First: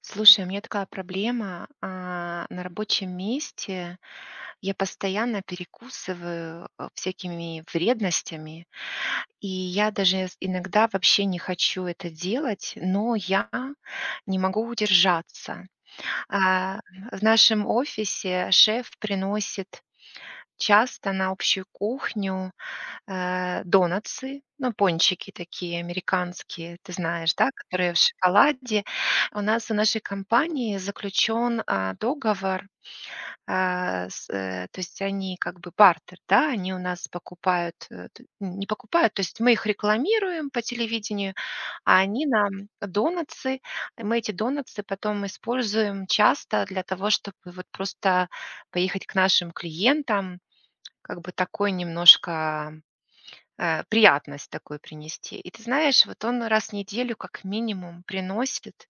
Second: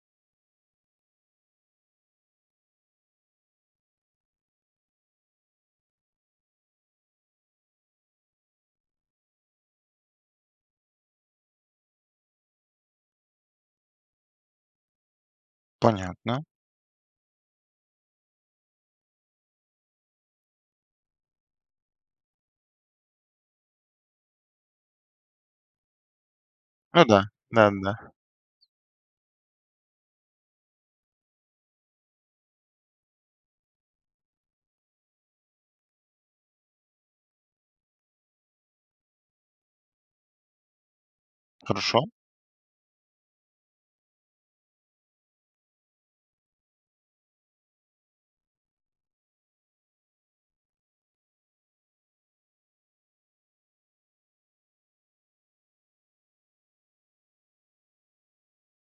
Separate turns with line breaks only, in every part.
Слушай, у меня такая проблема. На рабочем месте я постоянно перекусываю всякими вредностями, и я даже иногда вообще не хочу это делать, но я не могу удержаться.
Понятно.
А, В нашем офисе шеф приносит часто на общую кухню донатсы, ну, пончики такие американские, ты
Ну да.
знаешь, да,
да
которые в
да
шоколаде. У нашей компании заключен, договор, то есть они как бы бартер, да, они у нас покупают, э, т не покупают, то есть мы их рекламируем по телевидению, а
Хорошо.
они нам донатсы. Мы эти донатсы потом используем часто для того, чтобы вот просто поехать к нашим клиентам, как бы такой немножко приятность такую принести. И ты знаешь, вот он раз в неделю как минимум приносит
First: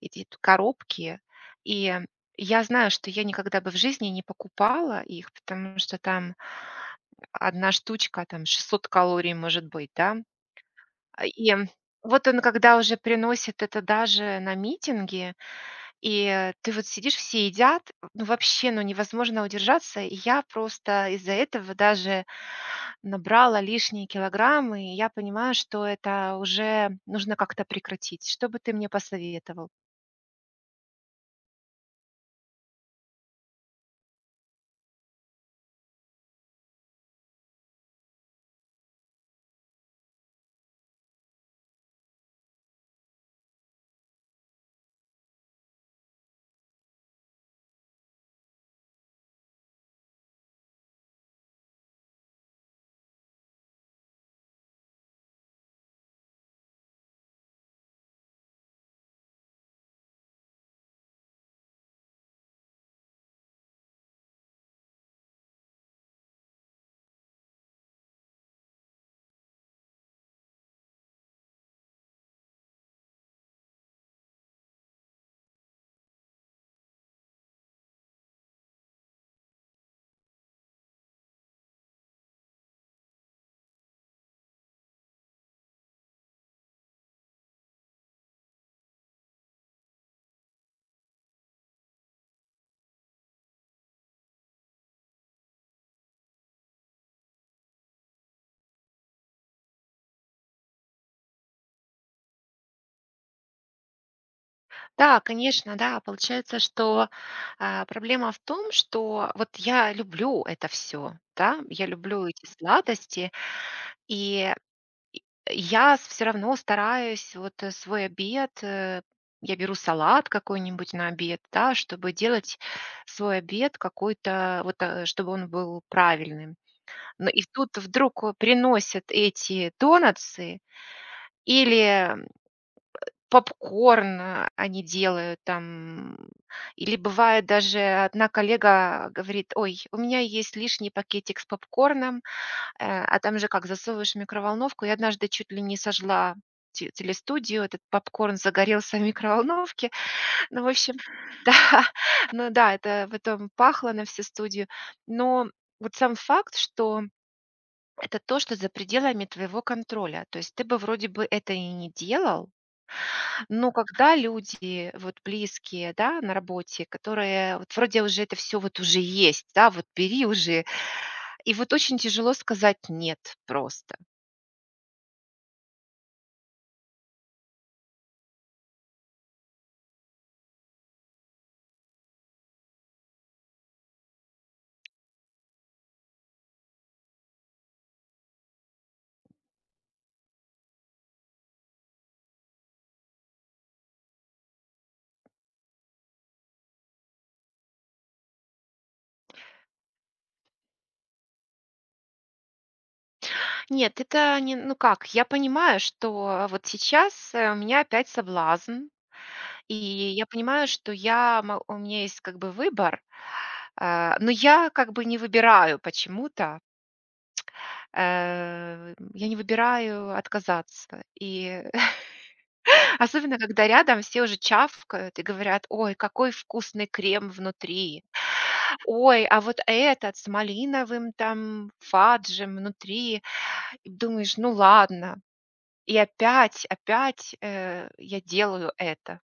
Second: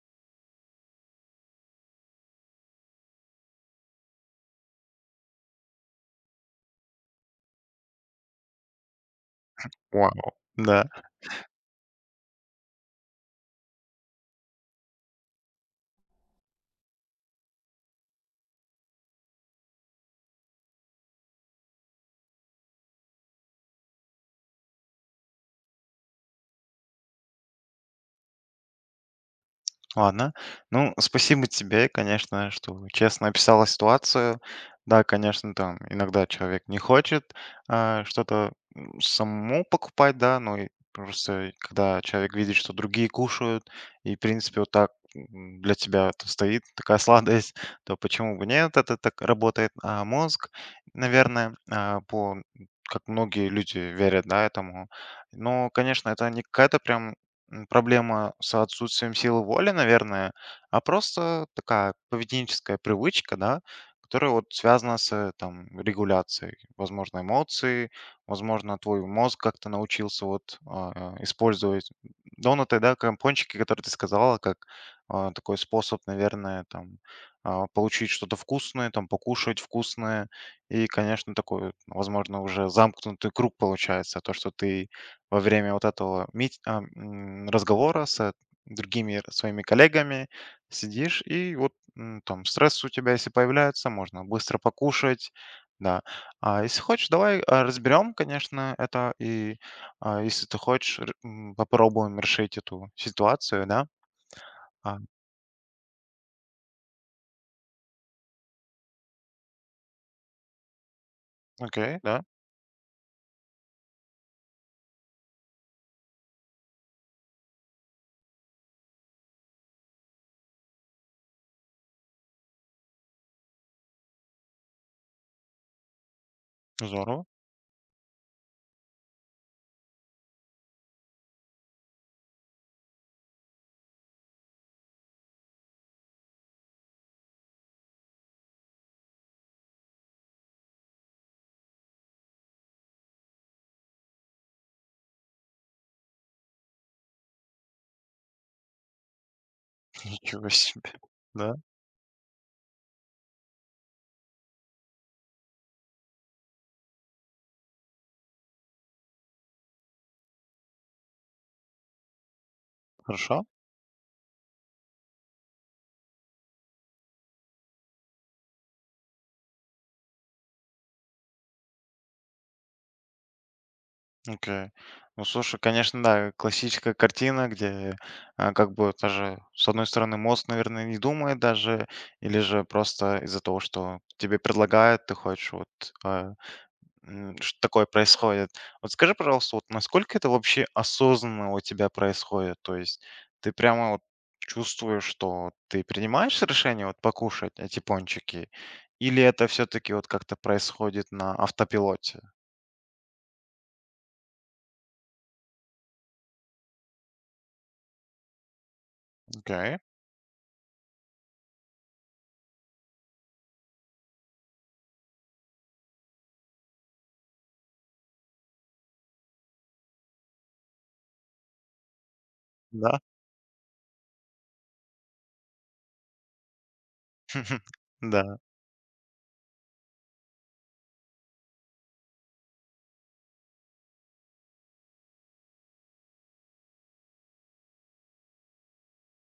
эти т коробки. И я знаю, что я никогда бы в жизни не покупала их, потому что там одна штучка, там 600 калорий может быть, да.
Вау. Да.
И вот он, когда уже приносит это даже на митинги, и ты вот сидишь, все едят, ну, вообще, ну, невозможно удержаться. И я просто из-за этого даже набрала лишние килограммы, и я понимаю, что это уже нужно как-то прекратить. Что бы ты мне посоветовал?
Ладно. Ну, спасибо тебе, конечно, что честно описала ситуацию. Да, конечно, там иногда человек не хочет что-то самому покупать, да, но и просто когда человек видит, что другие кушают, и, в принципе, вот так для тебя это стоит такая сладость, то почему бы нет, это так работает. А мозг, наверное, по как многие люди верят, да, этому. Но, конечно, это не какая-то прям проблема с отсутствием силы воли, наверное, а просто такая поведенческая привычка, да, которая вот связана с там, регуляцией, возможно, эмоций, возможно, твой мозг как-то научился вот использовать донаты, да, компончики, которые ты сказала, как такой способ, наверное, там получить что-то вкусное, там покушать вкусное, и, конечно, такой, вот, возможно, уже замкнутый круг получается, то, что ты во время вот этого разговора с другими своими коллегами сидишь, и вот там стресс у тебя, если появляется, можно быстро покушать, да. А если хочешь, давай разберем, конечно, это, и если ты хочешь, попробуем решить эту ситуацию, да. А,
Да, конечно, да. Получается, что, проблема в том, что вот я люблю это все, да, я
окей, да,
люблю эти сладости, и я все равно стараюсь, свой обед, я беру салат какой-нибудь на обед, да, чтобы делать свой обед какой-то вот, чтобы он был правильным.
здорово,
Ну и тут вдруг, приносят эти донатсы или попкорн, они делают там. Или бывает даже одна коллега говорит: "Ой, у меня есть лишний пакетик с попкорном". А там же как, засовываешь в микроволновку. Я однажды чуть ли не сожгла те телестудию. Этот попкорн загорелся в микроволновке.
ничего
Ну, в
себе,
общем, да,
да,
ну да, это потом пахло на всю студию. Но вот сам факт, что это то, что за пределами твоего контроля. То есть ты бы вроде бы это и не делал,
хорошо.
но когда люди вот близкие, да, на работе, которые вот вроде уже это все вот уже есть, да, вот бери уже, и вот очень тяжело сказать нет просто.
Окей. Ну, слушай, конечно, да, классическая картина, где как бы вот даже, с одной стороны, мозг, наверное, не думает даже, или же просто из-за того, что тебе предлагают, ты хочешь, вот а, что такое происходит. Вот скажи, пожалуйста, вот насколько это вообще осознанно у тебя происходит? То есть ты прямо вот чувствуешь, что ты принимаешь решение вот покушать эти пончики, или это все-таки вот как-то происходит на автопилоте?
Нет, это не, ну как, я понимаю, что вот сейчас у меня опять соблазн, и
Окей,
я понимаю, что у меня есть как бы выбор, но я как бы не выбираю почему-то. Я не выбираю отказаться. И
да,
особенно, когда рядом все уже чавкают и говорят: "Ой, какой вкусный крем внутри!
да.
Ой, а вот этот с малиновым там фаджем внутри". И думаешь: "Ну ладно". И опять, опять, я делаю это.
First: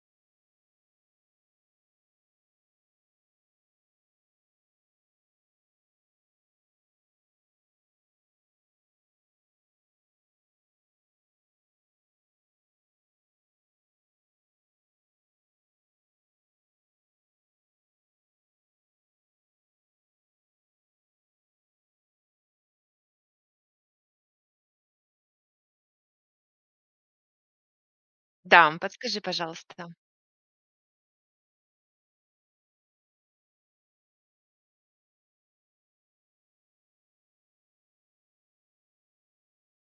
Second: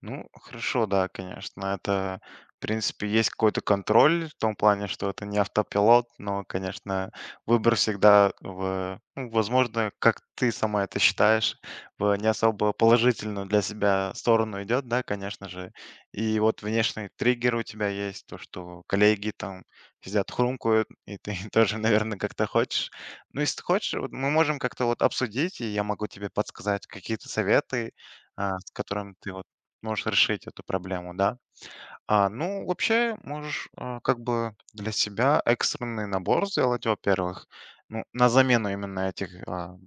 Ну, хорошо, да, конечно. Это, в принципе, есть какой-то контроль в том плане, что это не автопилот, но, конечно, выбор всегда в, ну, возможно, как ты сама это считаешь, в не особо положительную для себя сторону идет, да, конечно же. И вот внешний триггер у тебя есть, то, что коллеги там сидят хрумкают, и ты тоже, наверное, как-то хочешь. Ну, если ты хочешь, вот мы можем как-то вот обсудить, и я могу тебе подсказать какие-то советы, с
Да,
которым
подскажи,
ты вот
пожалуйста.
можешь решить эту проблему, да? Ну, вообще, можешь как бы для себя экстренный набор сделать, во-первых, ну, на замену именно этих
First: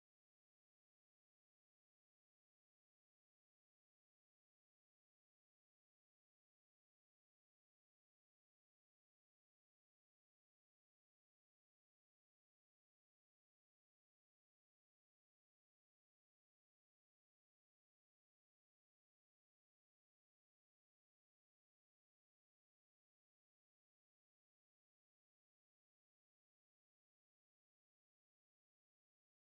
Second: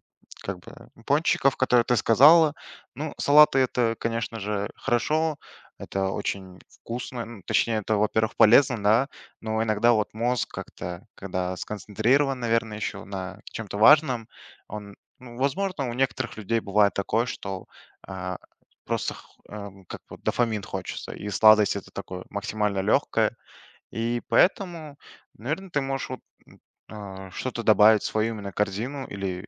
как бы пончиков, которые ты сказала. Ну, салаты это, конечно же, хорошо, это очень вкусно, ну, точнее, это, во-первых, полезно, да, но иногда вот мозг как-то, когда сконцентрирован, наверное, еще на чем-то важном, он, ну, возможно, у некоторых людей бывает такое, что а, просто х как вот дофамин хочется, и сладость- это такое максимально легкое, и поэтому, наверное, ты можешь вот, м, что-то добавить в свою именно корзину или,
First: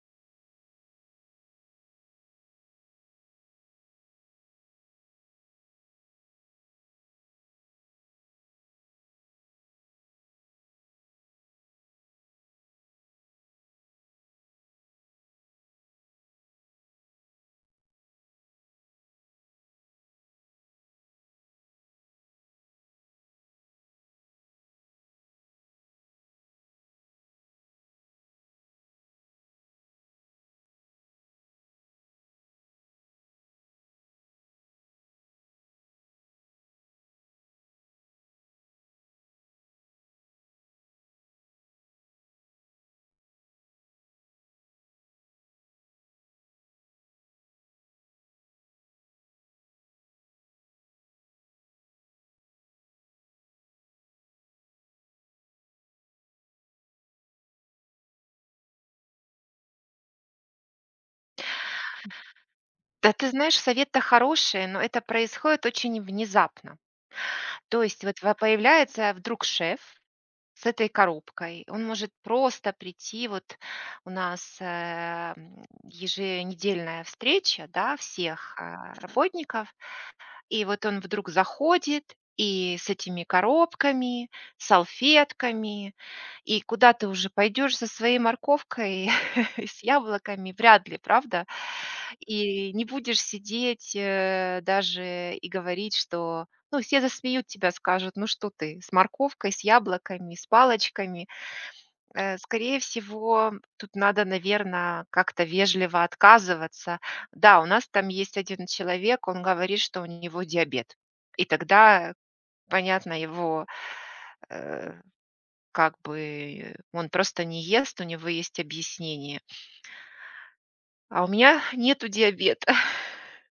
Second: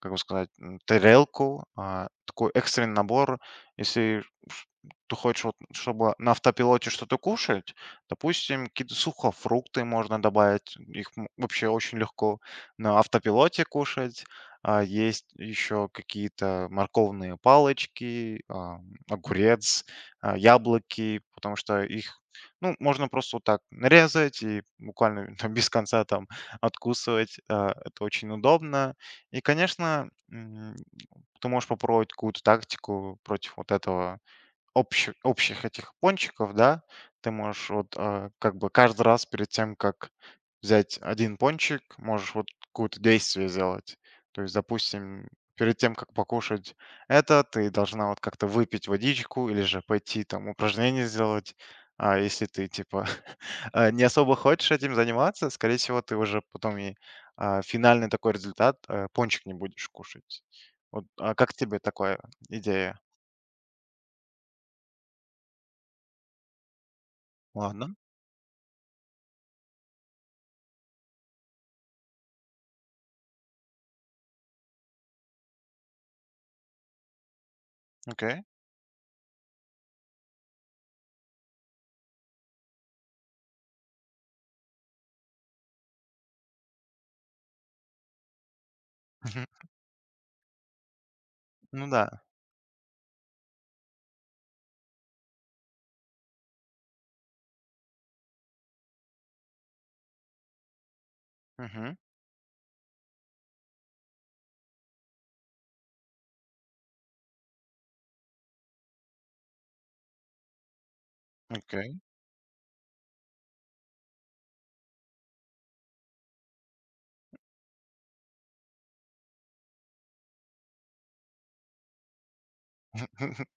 как бы сказать, тарелку, такой экстренный набор. Если ш- ты хочешь, вот, чтобы на автопилоте что-то кушать, допустим, какие-то сухофрукты можно добавить, их вообще очень легко на автопилоте кушать. Есть еще какие-то морковные палочки, огурец, яблоки, потому что их ну, можно просто вот так нарезать и буквально там без конца там откусывать. Это очень удобно. И, конечно, ты можешь попробовать какую-то тактику против вот этого общих этих пончиков, да, ты можешь вот, как бы каждый раз перед тем, как взять один пончик, можешь вот какое-то действие сделать. То есть, допустим, перед тем, как покушать это, ты должна вот как-то выпить водичку или же пойти там упражнение сделать. А если ты, типа, не особо хочешь этим заниматься, скорее всего, ты уже потом и, финальный такой результат, пончик не будешь кушать. Вот, а как тебе такая идея?
Да, ты знаешь, совет-то хороший, но это происходит очень внезапно. То
Ладно,
есть вот во появляется вдруг шеф с этой коробкой. Он может просто прийти, вот у нас, еженедельная встреча, да,
окей.
всех, работников, и вот он вдруг заходит, и с этими коробками, салфетками, и куда ты уже пойдешь со своей морковкой и с яблоками? Вряд ли, правда?
Ну да.
И не будешь сидеть, даже и говорить, что, ну, все засмеют тебя, скажут: "Ну что ты с морковкой, с яблоками, с палочками?"
Мгм.
Скорее всего, тут надо, наверное, как-то вежливо отказываться. Да, у нас там есть один человек, он говорит, что у него диабет. И
Окей.
тогда, понятно, э, как бы он просто не ест, у него есть объяснение. А у меня нету диабета.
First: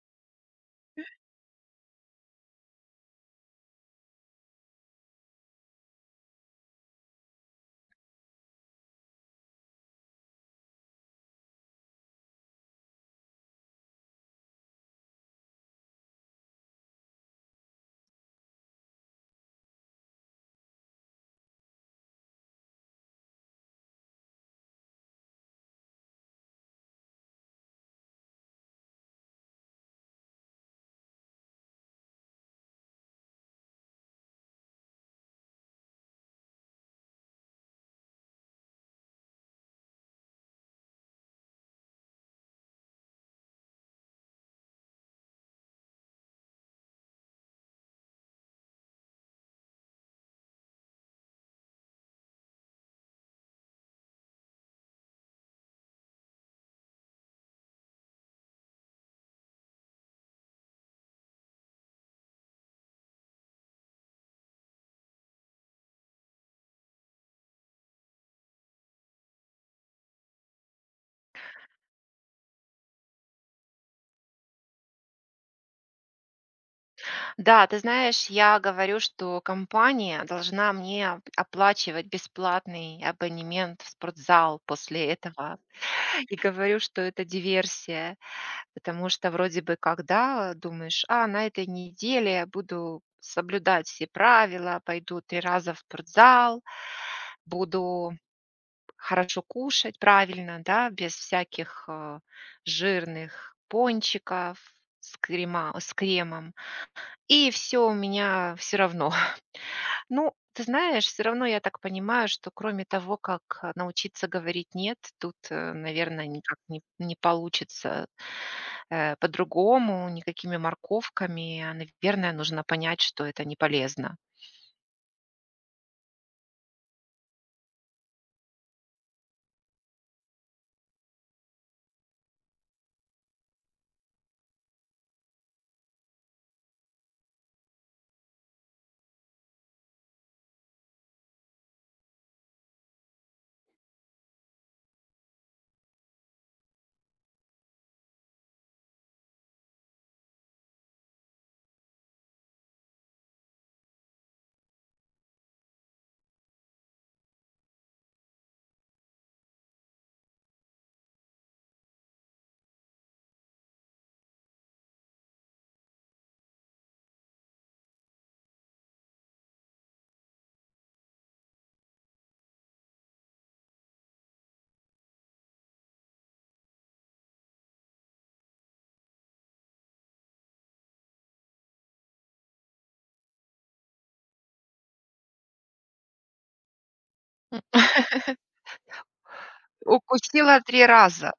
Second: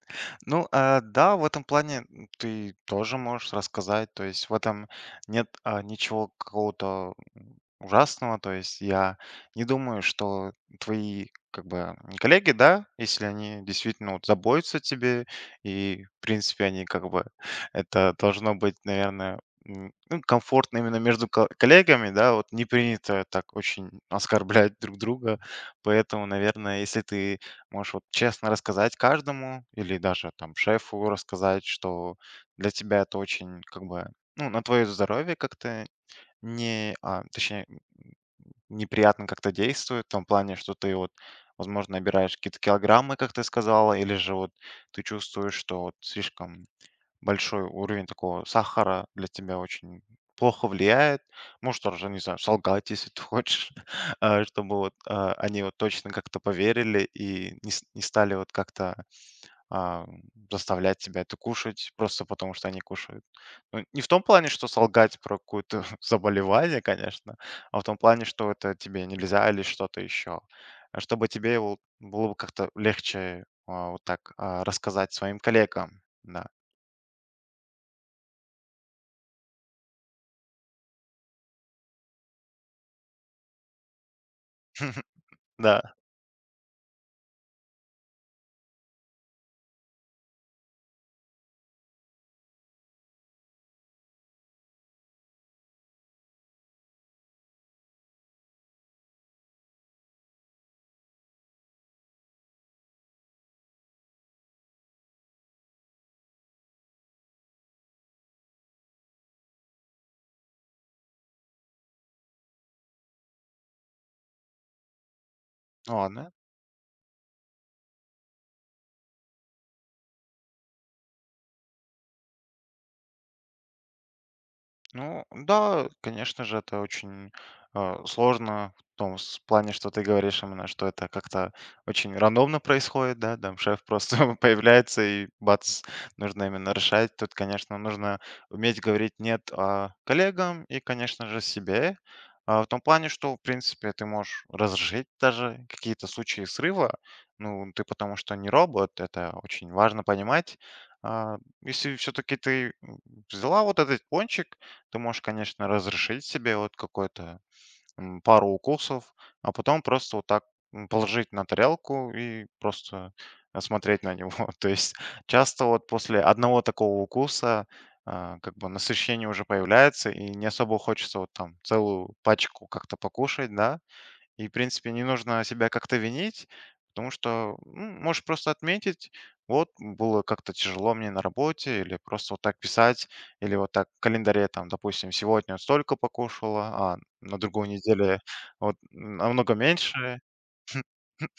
Ну, да, в этом плане ты тоже можешь рассказать. То есть в этом нет ничего какого-то ужасного. То есть я не думаю, что твои как бы коллеги, да, если они действительно вот заботятся о тебе, и в принципе они как бы это должно быть, наверное, ну, комфортно именно между коллегами, да, вот не принято так очень оскорблять друг друга, поэтому, наверное, если ты можешь вот честно рассказать каждому или даже там шефу рассказать, что для тебя это очень как бы, ну, на твое здоровье как-то не, а, точнее, неприятно как-то действует, в том плане, что ты вот, возможно, набираешь какие-то килограммы, как ты сказала, или же вот ты чувствуешь, что вот слишком большой уровень такого сахара для тебя очень плохо влияет. Можешь даже, не знаю, солгать, если ты хочешь, чтобы вот, они вот точно как-то поверили и не стали вот как-то а, заставлять тебя это кушать просто потому, что они кушают. Ну, не в том плане, что солгать про какое-то заболевание, конечно, а в том плане, что это тебе нельзя или что-то еще. Чтобы тебе его было бы как-то легче вот так рассказать своим коллегам. Да.
Да, ты знаешь, я говорю, что компания должна мне оплачивать бесплатный абонемент в спортзал после этого.
Да.
И говорю, что это диверсия. Потому что вроде бы когда думаешь: "А, на этой неделе я буду соблюдать все правила, пойду 3 раза в спортзал, буду хорошо кушать, правильно, да, без всяких, жирных пончиков с кремом". И все у меня все равно. Ну, ты знаешь, все равно я так понимаю, что кроме того, как, научиться говорить "нет", тут, наверное,
Ладно.
никак не получится, по-другому, никакими морковками. А, наверное, нужно понять, что это не полезно.
Ну да, конечно же, это очень сложно в том плане, что ты говоришь именно, что это как-то очень рандомно происходит, да, там шеф просто появляется и бац, нужно именно решать. Тут, конечно, нужно уметь говорить нет коллегам и, конечно же, себе. В том плане, что, в принципе, ты можешь разрешить даже какие-то случаи срыва. Ну, ты потому что не робот, это очень важно понимать. А, если все-таки ты взяла вот этот пончик, ты можешь, конечно, разрешить себе вот какой-то пару укусов, а потом просто вот так положить на тарелку и просто смотреть на него. То есть часто вот после одного такого укуса как бы насыщение уже появляется, и не особо хочется вот там целую пачку как-то покушать, да, и, в принципе, не нужно себя как-то винить, потому что можешь просто отметить, вот было как-то тяжело мне на работе, или просто вот так писать, или вот так в календаре, там, допустим, сегодня вот столько покушала, а на другую
М.
неделю вот намного меньше.
Укусила 3 раза.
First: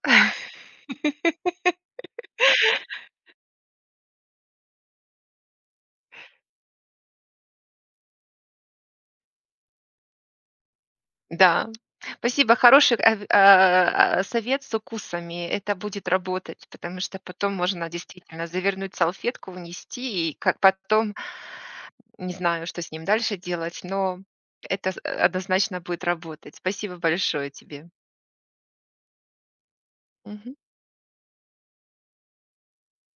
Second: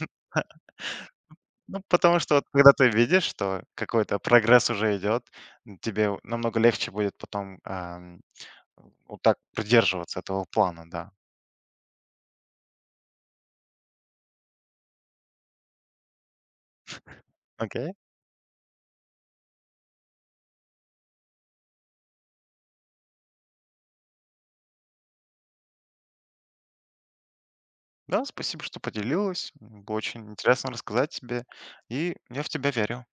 Ну, потому что вот когда ты видишь, что какой-то прогресс уже идет, тебе намного легче будет потом вот так придерживаться этого плана, да.
Да. Спасибо, хороший, совет с укусами. Это будет работать, потому что потом можно
Окей?
действительно завернуть салфетку, унести, и как потом, не знаю, что с ним дальше делать, но это с однозначно будет работать. Спасибо большое тебе.
Да, спасибо, что поделилась. Было очень
Мгм.
интересно рассказать тебе, и я в тебя верю.